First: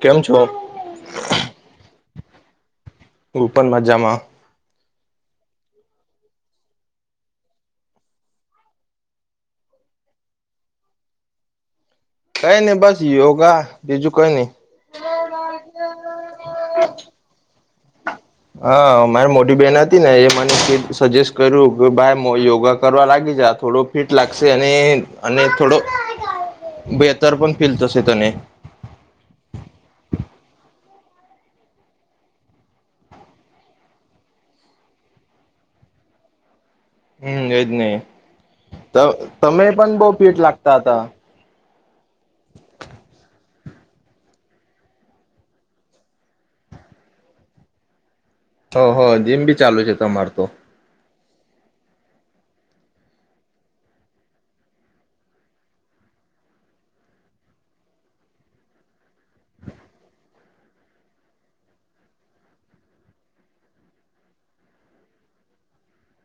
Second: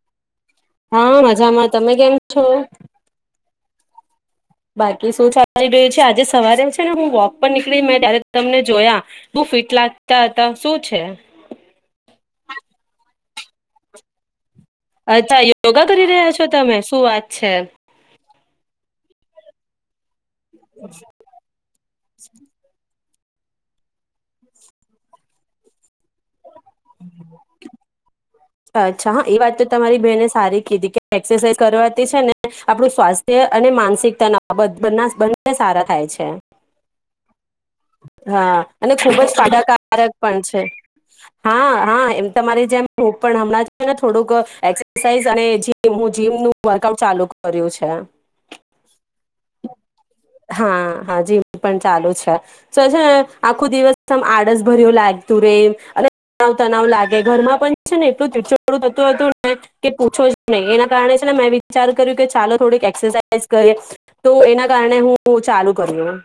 કેમ છો હા મજામાં તમે કેમ છો હું પણ મજામાં. બાકી શું ચલાલી રહ્યું છે આજે સવારે છે ને હું વોક પર નીકળી મે ત્યારે તમને જોયા બો ફિટ લાગતા હતા શું છે? કઈ નઈ બસ યોગા બીજું કઈ નહી. અચ્છા યોગા કરી રહ્યા છો તમે શું વાત છે. હા મારે મોટી બેન જ ને એ મને સજેસ્ટ કર્યું કે ભાઈ યોગા કરવા લા થોડો ફિટ લાગશે અને અને થોડો બેતર પણ ફીલ થશે તને અચ્છા હા એ વાત તો તમારી બેહેને સારી એક્સરસાઇઝ કરવાથી છે ને આપણું સ્વાસ્થ્ય અને માનસિકતાના બ બંને સારા થાય છે હમ એજ ને હા અને ખૂબ જ તમે પણ બહ ફાયદાકારક ફિટ છે લાગતા હતા હા હા એમ તમારી જેમ હું પણ હમણાંને થોડુંક એક્સરસાઇઝ અને જે હું જીમનું વર્કઆઉટ ચાલુ કર્યું છે. હ હ જીમ બી ચાલુ છે તમાર તો. હા હા જી પણ ચાલુ છે છે આખું દિવસમ આડસ ભર્યું લાગતું રે અને ત તણવ લાગે ઘરમાં પણ છે ને એટલુંછોડું થતું હતું કે પૂછો જ નહી એના કારણે છે ને મેં વિચાર કર્યું કે ચાલો થોડીક એક્સરસાાઈઝ કરી તો એના કારણે હું ચાલુ કર્યું.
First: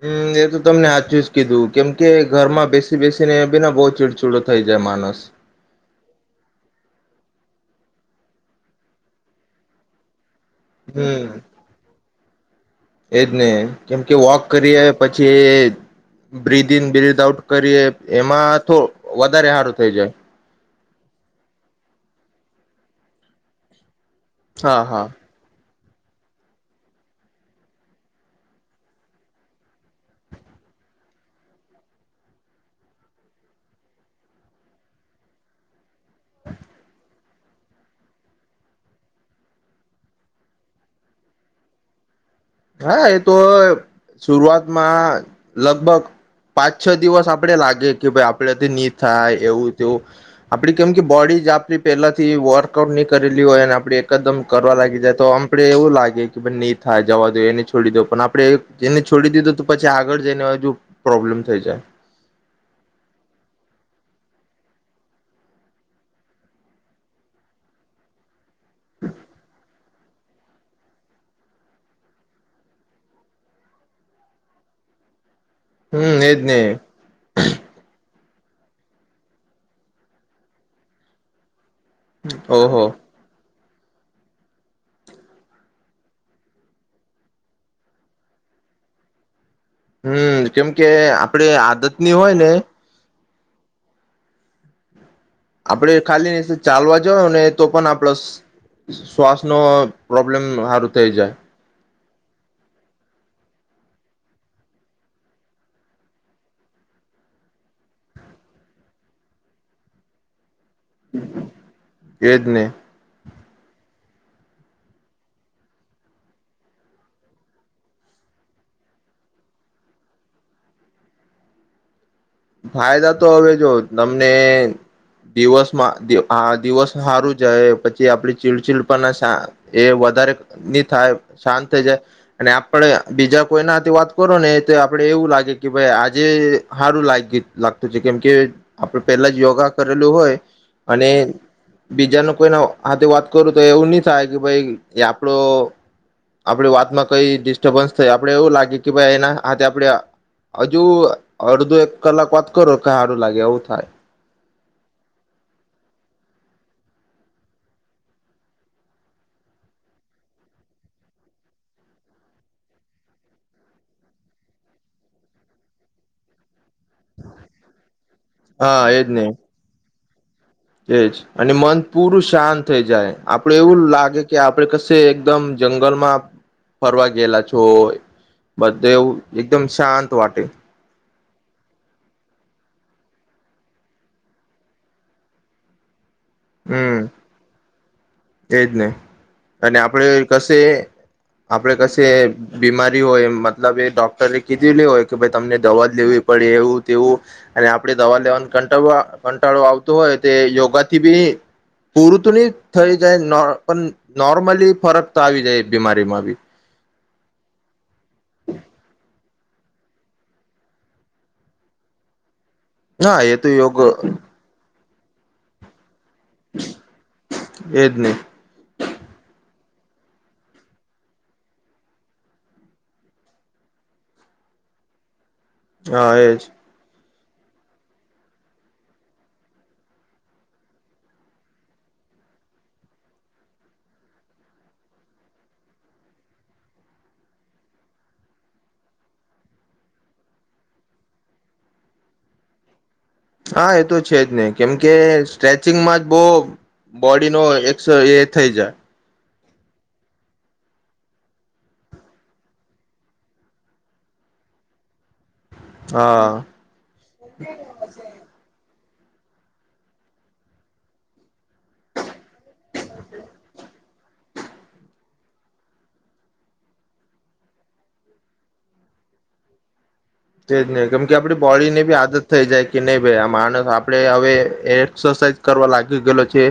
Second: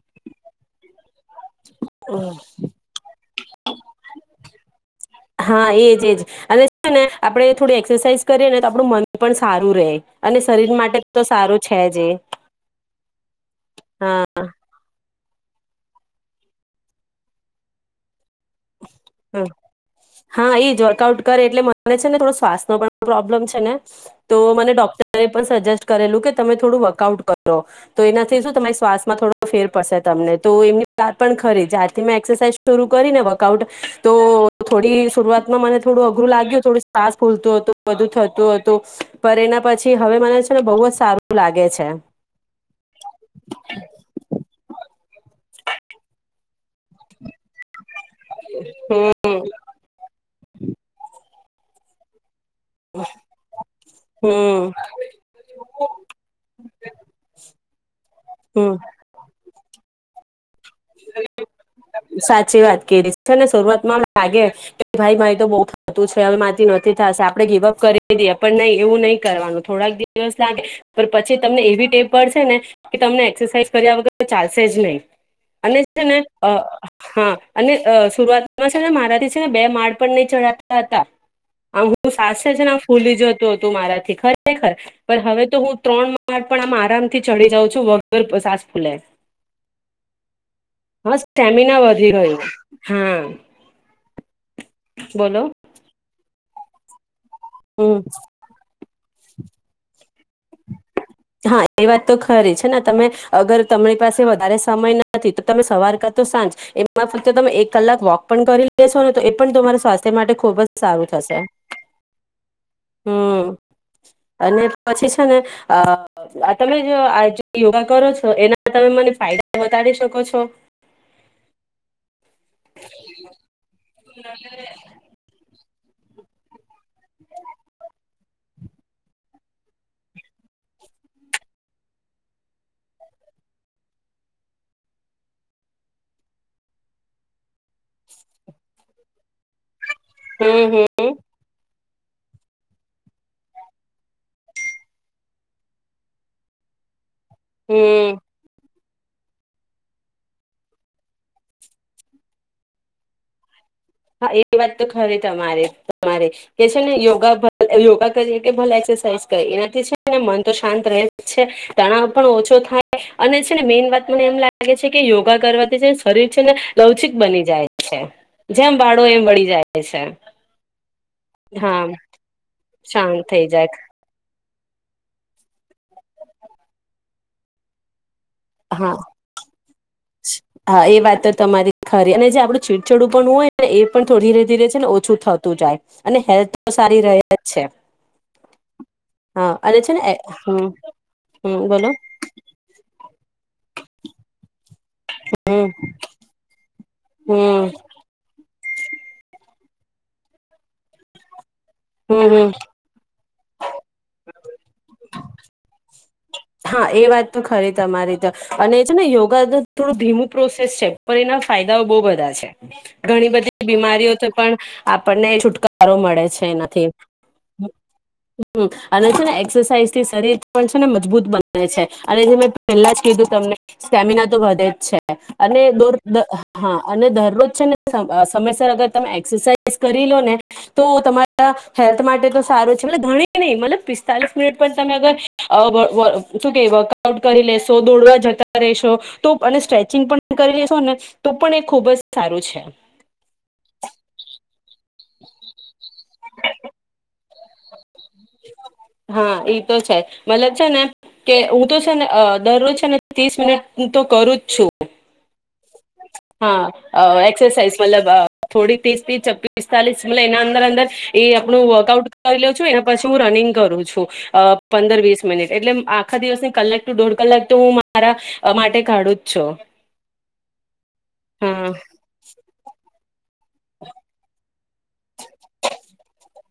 હમ એ તો તમને હાચું જ કીધું કેમ કે ઘરમાં બેસી બેસીને બીને બહુ ચીડચીડો થઈ જાય માનસ હા એજ એજ અને ને આપડે થોડું એક્સરસાઇઝ કરીએ ને તો આપડું મન પણ સારું રહે. અને શરીર માટે તો હમ સારું છે જ એ એજ ને કેમ કે હા વોક કરીએ પછી બ્રિદિન બ્રિથ આઉટ કરીએ એમાં તો હ વધારે સારું થઈ જાય હા એ જ વર્કઆઉટ કરે એટલે મને છે ને થોડો શ્વાસ ન પણ પ્રોબ્લેમ છે ને તો મને હા હા ડોક્ટરે પણ સજેસ્ટ કરેલું કે તમે થોડું વર્કઆઉટ કરો તો એનાથી શું તમારી શ્વાસમાં થોડો ફેર પડશે તમને તો એમની વાતપણ ખરી જ્યારથી મે એક્સરસા શ કરીને વર્કઆઉટ તો થોડી શરૂઆતમાં મને થોડું અઘરું લાગ્યું થોડું સાસ ફૂલતું હતું બધું થતું હતું પણ એના પછી હવે મને છે ને બહુ જ સારું લાગે છે. હા એ તોશુરૂઆત માં લગભગ પાંચ છ દિવસ આપડે લાગે કે ભાઈ અપરાથી ની હમ થાય એવું તેવું આપડી કેમ કે બોડી જ આપ પહેલાથી વોર વકઆઉટ નહીં કરેલી હોય અને આપણે હમ એકદમ કરવા લાગી જાય તો આપડ એવું લાગે કે ભાઈ નહીં થાય. જવા દો એને છોડી દો પણ આપડે હમ એને છોડી દીધું તો પછી આગળ [unintelligible] પ્રોબ્લેમ થઈ જાય સાચી વાત કરી છે શરૂઆતમાં લાગે કે ભાઈ મારી તો બઉ થતું છે હવે માંથી નથી થશે આપણે ગીવઅપ કરી દઈએ પણ નહી એવું નહી કરવાનું થોડાક દિવસ લાગે, પણ પછી તમને એવી ટેપ પડશે ને કે તમને એક્સરસાઇઝ કર્યા વગર ચાલશે જ નહી અને છે ને હમ એજ અ હા અને શુરૂઆત એમાં છે મારાથી છે ને બે માળ પણ નહી ચઢતા હતા. આમ હું સા છે ને ઓહો ફૂલી જતો તો મારાથી ખરેખર હવે તો હું ત્રણ પણ આ આરામથી ચડી જાઉં છું વગર સાસ ફૂલે. હમ કેમ કે હા આપડે સ્ટેમિના આદત વધી ની હોય ગયું ને હા બોલો. [unintelligible] ખાલી ચાલવા. [unintelligible] તો પણ હમ આપ શ્વાસ નો પ્રોબ્લેમ સારું. થઈ જાય હા એ વાત. તો ખરી છે, ને તમે અગર તમારી પાસે વધારે સમય નથી, તો તમે સવાર કરતો સાંજ એમાં ફક્ત તમે એક કલાક વોક પણ કરી લેશો ને, તો એ પણ તમારા સ્વાસ્થ્ય માટે ખુબજ. સારું થશે, એજ ને હમ. અને પછી છેને, અ. આ તમે જો, આ યોગા કરો છો, એના તમે મને ફાયદા વધડી શકો છો. ફાયદા, તો હવે જો જ. તમને એ. દિવસમાં આ દિવસ. સારું જાય, પછી આપડી. ચીલચીડ પણ ના એ વધારે નની થાય શાંત થઈ જાય, અને આપડે બીજા કોઈનાથી વાત, કરો ને આપડે એવું, લાગે કે ભાઈ આજે સારું લાગે. લાગતું છે, કેમ કે આપડે પેલા જ યોગા. કરેલું હોય, હમ અને. હમ બીજા ન કોઈને હાથે, વાત કરું તો એવું નહી થાય, કે ભાઈ આપડો આપડી વાતમાં. કઈ ડિસ્ટર્બન્સ, હમ થાય આપણે એવું લાગે. કે ભાઈ એના, આ તે આપડે હજુ અડધું એક. કલાક વાત, કરો ક સારું લાગે એવું થાય. હા એ વાત તો ખરે તમારે તમારે કે છેને, યોગા યોગા, કરી કે ભલે એક્સરસાઇ કરી એનાથી છેને, મન તો શાંત રહે છે, તણાવ પણ ઓછો થાય અને છેને, મેન વાત મને એમ લાગે છે, કે યોગા કરવાથી છે શરીર છેને. લવચિક, બની જાય છે. જેમ, હા બાાડો એજ એ ને મળી જાય છે. સરાર. એજ અને મન પૂરું શાંત થઈ, જાય શાંત થઈ આપડે એવું જાય લાગે કે. આપડ કશે એકદમ, જંગલમાં ફરવા ગયેલા છો. બધા, હા એવું એકદમ, શાંત વાટે. હા એ વાત તો તમારી ખરી અને જે આપડું છેીડછાડું પણ હોય, ને એ પણ થોું ધીરે ધીરે છે ને ઓછું થતું જાય. અને હેલ્થ, તો સારી રહે જ છે. એ જ નહી, હા અને છે આપણે ને કશે હમ હમ આપણેે બોલો કશે બીમારી. હર, ઓ એમ. મતલબ એ ડોક્ટરે કીધું લેું હોય, કે ભાઈ તમને હમ દવા, જ લેવી પડે એવું તેવું હમ અને આપડે દવા લેવાનું. ઘંટાળો, ઘંટાળો આવતો હોય, તે યોગાથી બી. હમ હમ પૂરતની થઈ જાય નોર્મલી ફરક, તો આવી જાય બીમારી. માં બી. હા એ વાત તો ખરી તમારી તો અને છે ને યોગા તો થોડું ધીમું પ્રોસેસ છે પણ એના ફાયદાઓ બહુ બધા છે. હા ઘણી એ તો બધી યોગ બીમારીઓ તો પણ. આપણને છુટકારો મળ મળે છે એનાથી, એજ નહી હમ્મ અને છે ને એક્સસાઈઝ થી શરીર પણ ને મજબૂત બને છે અને જે મેં પહેલા જ કીધું તમને સ્ટેમિના તો વધે જ છે. અને દોર હા એજ હા અને ધર છેને સમયસર અગર તમે એક્સરસાાઈઝ કરી લો ને તો તમારા હેલ્થ માટે તો સારું છે ઘણી નહી મતલબ પિસ્તાલીસ મિનિટ પણ તમે અગર. આવ શું કે વર્કઆઉટ કરી લેશો દોડવા જતા રહેશો તો અને સ્ટ્રેચિંગ પણ કરી લેશોને તો પણ એ ખૂબ જ સારું છે. હા એ તો છે જ નહી. કેમ કે સ્ટ્રેચિંગમાં જ. બો. બોડી નો એસ એ થઈ જાય. એ તો છે મતલબ છે ને કે હું તો છે ને દરરોજ છે ને ત્રીસ મિનિટ હ તો કરું જ છું. હા હા એક્સરસાાઈઝ મતલબ થોડી. ત્રીસ છવ્વીસ પીસ્તાલીસ મત એના અંદર-અંદર એ આપું વર્કઆઉટ કરી લઉં છું એના પછી હું રનિંગ કરું છું. અ પંદર વીસ મિનિટ એટલે આખા દિવસ કલાક ટુ દોઢ કલાક તો હું મારા માટે કાઢું જ છું. તેજ નહી કેમ કે આપડી બોડી હા ની ભી આદત થઈ જાય કે નહી ભાઈ આ મા. આપડે હવે. એક્સરસાઇઝ કરવા લાગી ગયેલો છે.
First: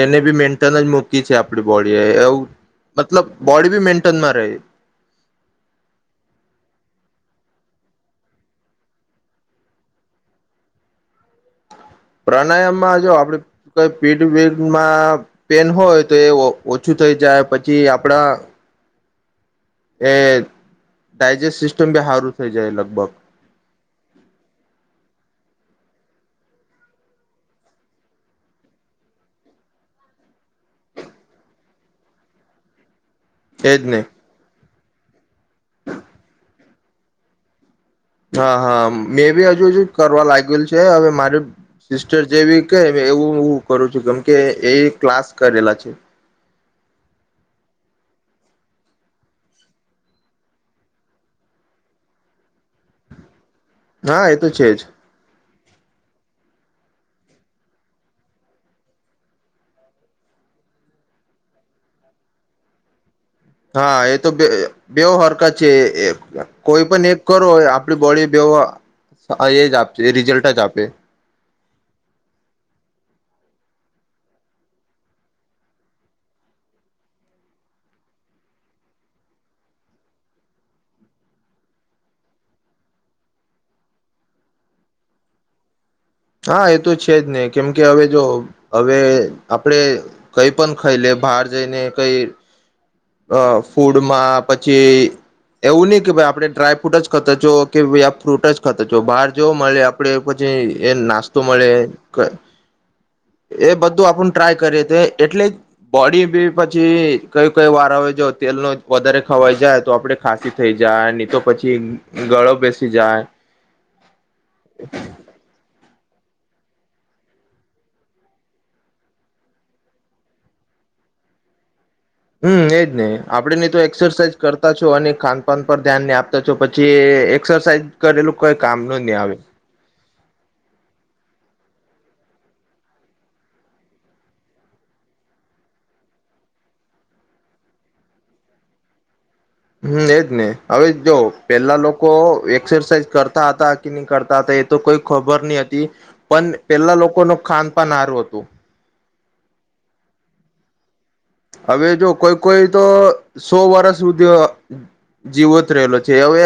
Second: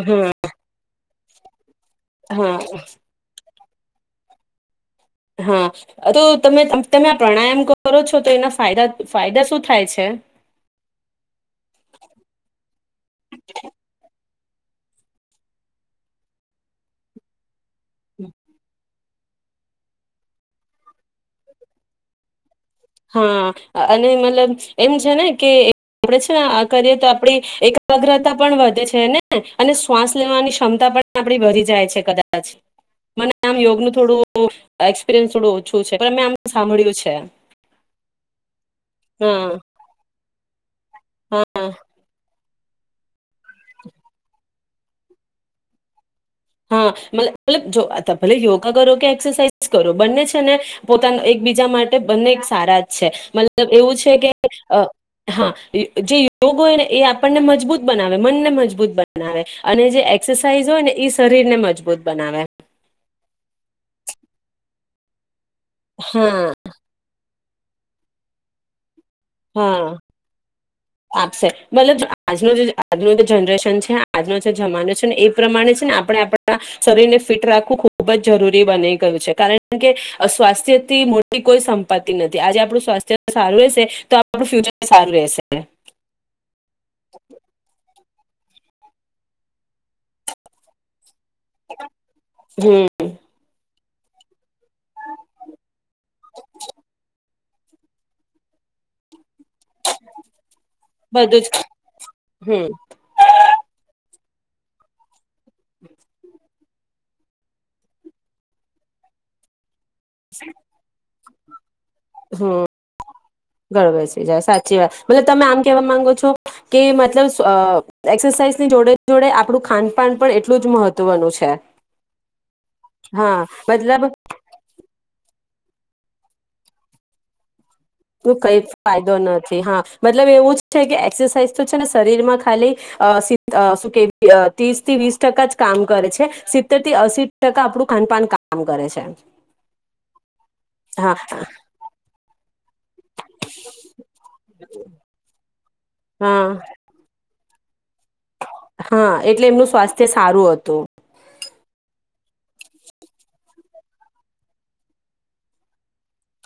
એને હા બી મેન્ટન જ મુક છે આપડ બોડી એવું હા મતલબ બોડી બી મેન્ટેનમાં રહે. હા તો તમે તમે આ પ્રાણાયામ કરો છો તો એના ફાયદા ફાયદા શું થાય છે? પ્રાણાયામ માં જો આપડે કઈ પી પેન હોય તો એ ઓછું થઈ જાય પ કે આપણા એ ડાયજેસ્ટ સિસ્ટમ બી સારું થઈ. જાય લગભગ હા અને મતલબ એમ છે ને કે આપણે છે ને આ કરીએ તો આપણી એકાગ્રતા પણ વધે છે ને અને શ્વાસ લેવાની ક્ષમતા પણ આપણી વધી જાય છે કદાચ. મને આમ એજ યોગનું ને થોડું એક્સપિરિયન્સ થોડું ઓછું છે પણ મે આમ સાંભળ્યું છે હા. હા મે બી હા હજુ હજુ કરવા લાગ્યું છે હવે માર હા સિસ્ટર જેવી કે એવું હ કરું છું કેમ કે એ ક્લાસ કરેલા છે. હાલ જો ભલે યોગા કરો કે એક્સરસાઇઝ કરો બંને છે ને પોતાના એકબીજા માટે બંને સારા જ છે મતલબ મ એવું છે હા કે એ તો છે જ હા જે યોગ હોય ને એ આપણને મજબૂત બનાવે મનને મજબૂત બનાવે અને જે એક્સરસાઇઝ હોય ને શરીર ને મજબૂત બનાવે. હા એ તો બે હરકત જે હા કોઈ પણ એક કરરો હોય આપડી બોડી બેવવા હા આપશે મતલબ આજનું જે આજનું જે જનરેશન તને આજનો જે જમાનો છે ને એ પ્રમાણે છે ને આપણે આપણા શરીર ને ફિટ રાખવું ખુબ જરૂરી બની ગયું છે, કારણ કે સ્વાસ્થ્ય થી મોટી કોઈ સંપત્તિ નથી, આજે આપણું સ્વાસ્થ્ય સારું હશે તો થું ફ્યુચર સારું રહેશે હા એ તો છે જ નહી કેમ કે હવે જો હવે આપડે કઈ પણ ખાઈ લે બહાર જઈને કઈ હમ અ ફૂડમાં પછી એવું નહી કે ભાઇ આપડણે ડ્રાયફ્રૂટ જ ખતા છો કે આ ફ્રૂટ જ ખતા છો બહાર જોવા મળે આપડે પછી એ નાસ્તો બધું જ મળે હમ એ બધું આપણું ટ્રાય કરે તે એટલે જ બોડી બી પછી કય કઈ વાર આવે જો તેલ નો વધારે ખવાઈ જાય. તો આપણેે ખાંસી થઈ જાય. તો પછી. ગળો હું, બેસી જાય ગરૂ‌‌ બેસી જાય સાચી વાત, તમે આમ કેવા કે મતલબ એક્સાઈઝ ની જોડે જોડે આપણું ખાનપાન પણ એટલું જ મહત્વનું છે. હું એજ ને હા આપડે ને તો મતલબ એક્સરસાઇઝ કરતા જ જો અને ખાન પાાન પર ધ્યાન ને આપતા છો, પછી એક્સરસાઇઝ કરેલું તું કઈ કંઈક કામનું ફાયદો નહી આવે નથી હા બત મતલબ એવું છે, કે એક્સરસાઇઝ તો છે, ને શરીર માં ખાલી અ સી શું કે ત્રીસ થી વીસ ટકા જ કામ કરે છે, સિત્તેર થી અસી ટકા આપણું ખાનપાન કામ કરે છે. હમ્મ, એજ ને હવે જો હા પેલા લોકો એક એક્સરસાઇઝ કરતાં હતા, કે નહીં કરતાં હતા, એ તો કોઈ ખબર નહીં. એ પણ હા પેલા લોકોનો ખાન પણ હારૂ હતું. હા, એટલે એમનું સ્વાસ્થ્ય સારું હતું. હવે જો કોઈ- કોઈ તો, સો વર્ષ સુધી, જીવંત રહેલો છે. એ હવે,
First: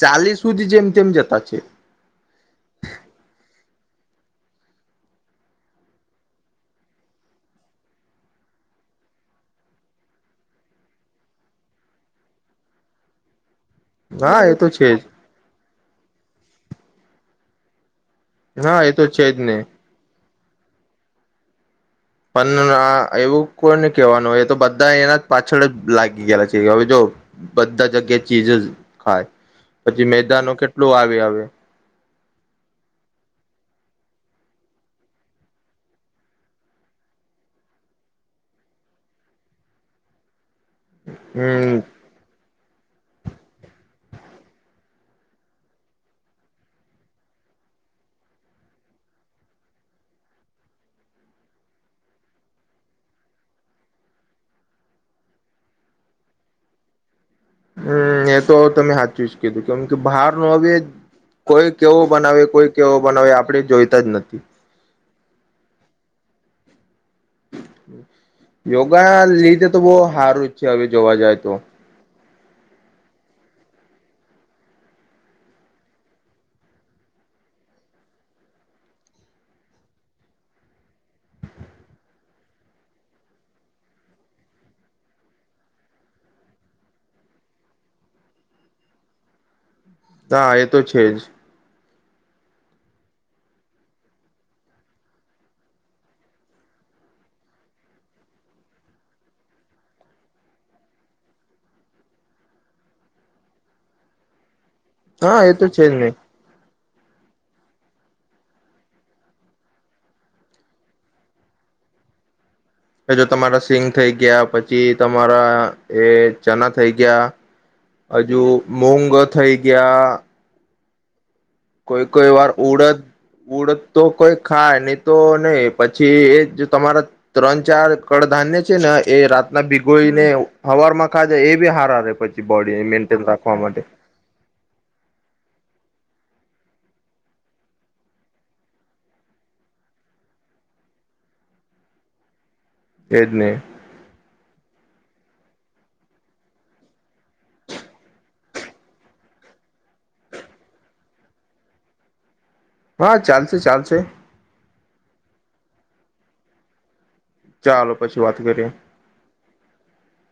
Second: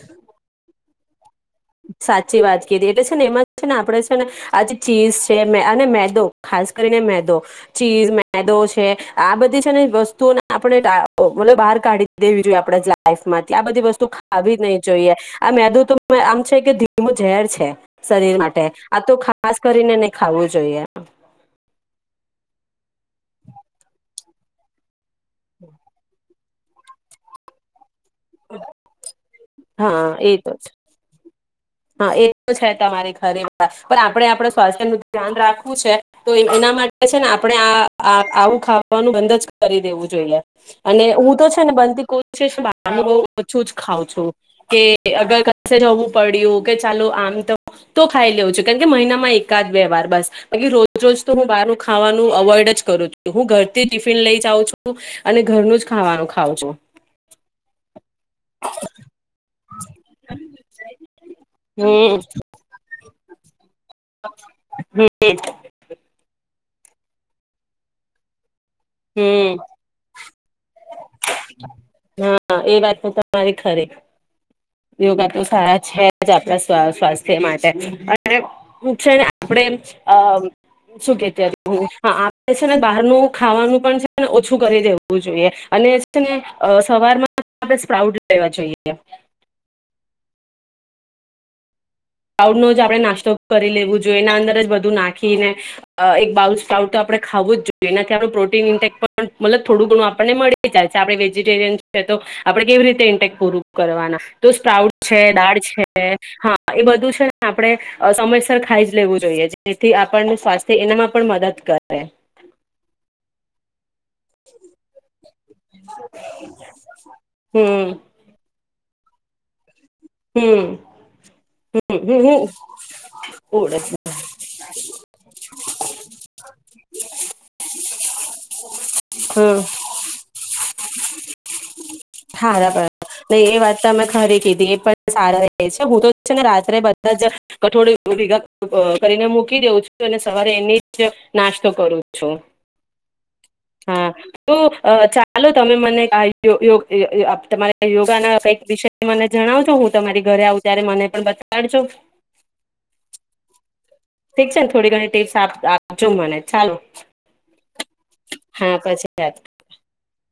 ચાલીસ સુધી જેમ તેમ જતા છે. સાચી વાત કીધી એટલે છે, ને એમાં છે, ને આપડે છે, ને આજે ચીઝ છે, અને મેદો ખાસ કરીને મેદો ચીઝ મેદો છે, આ બધી છે ને વસ્તુઓને આપણે ઢાંકી ભલે બહાર કાઢી દેવી જોઈએ, આપણે લાઈફમાં આ બધી વસ્તુ હા એ ખાવી ન તો નહીં છે જોઈએ, આ મેદુ તો મેં આમ છે કે, ધીમો ઝેર છે. શરીર માટે જ હા એ તો આતો છે જ ખાસ ને કરીને ખાવું જોઈએ. પંદના એવું, કોને કેવાનું હોય તો બધા એન પાછળ લાગી ગઈલા છે. કે હવે, જો બધા જગ્યાથી ચીજ ખાય, પછી હા એ મેદા તો નો છે કેટલો આવે હવે. હા, એતો છે, તમારી ખરી વાત, પણ આપણે આપણ‌ સ્વાસ્થ્ય નું ધ્યાન રાખવું છે, તો એના માટે છે ને આપણે આ આવું ખાવાનું બંધ જ કરી દેવું જોઈએ. અને હુંતો છે, ને હમ બનતી કોઈ છે જ‌ બાર નું ઓછું જ ખાવ છું, કે અગર ક જવું પડ્યું કે ચાલો આમ તો, તો ખાઈ લેઉ છું, કારણકે મહિનામાં એકાદ બે વાર બસકી રોજ- રોજ તો હું બહાર ખાવાનું અવોઈડ જ કરું છું, હું ઘરથી ટિફિન લઈ જાઉં છું, અને ઘરનું જ ખાવાનું ખઉં છું. હમ્મ, એતો તમે હાચુજ કીધું, કેમ કે બહાર ન હવે કોઈ કેવો બનાવે, કોઈ કેવો બનાવે. હવે આપડે જોઈ હમ્મ. હમ્મ. યોગા હમ લીધે તો બહ સારું જ છે હવે જોવા જાય તો હમ હા, એ વાત તો તમારી ખરી, યોગા તો સારા છે જ આપણા સ્વાસ્થ્ય માટે અને છે ને આપણે શું કેતી આપણે છે ને બહારનું ખાવાનું છું ઓછું કરી દેવું જોઈએ અને છે ને સવારમાં સ્પ્રાઉડ લેવા જોઈએ. હા, એતો છેજ. પઉડ નો જ આપણે નાસ્તો કરી લેવો જોઈએ, એના અંદર જ બધું નાખીને એક બાઉલ સ્પ્રાઉટ તો આપણે ખાવુંજ જોઈએ, એનાથી આપણું પ્રોટીન ઇન્ટેક પણ મતલબ થોડું ઘણું આપણને મળી જાય છે. આપણે વેજીિટેરિયન છે, તો આપણે કેવી રીતે ઇન્ટેક પૂરું કરવાના, તો સ્પ્રાઉટ છે, હા એ દાળ તો જ છે, ને હા એ બધું છે ને આપણે સમયસર ખાઈ જ લેવું જોઈએ, જેથી આપણને સ્વાસ્થ્ય એનામાં પણ મદદ કરે. એ જો તમારા સિંગ થઈ ગયા, પછી તમારા એ ચના થઈ ગયા, હમ હજુ મોંઘ થઈ ગ્યા. હમ [inaudible] કોઈ હમ કોઈ વાર હમ ઉડદ ઉડદ ઓળખ. તો કોઈ ખા ન તો નહી પછી એ જો તમારા ત્રણ ચાર કડધાન્ય છે. ને એ હમ રાતના ભીગોઈને હવાર મખા જાય એવી હારા રે પછી બોડી હારબરર મેન્ટેન ન રાખવા એ વાત માટે તો અમે ખરી કીધી એ પણ સારા છે. હું તો છે ને રાત્રે બધા જ કઠોળ ભેગા કરીને મૂકી દઉં છું, અને સવારે એની જ નાસ્તો કરું છું. એજ ને હા તો ચા ચાલો તમે મને કયો તમા યોગા ના કઈક વિષય મને જણાવજો હું, તમારી ઘરે આવું, ત્યારે મને પણ બતાડજો. હા ચાલશે ચાલશે. ઠીક છે, ને થોડી ઘણી ટીપ્સ આપજો મને ચાલો. ચાલો પછી વાત કરીએ. હા [inaudible]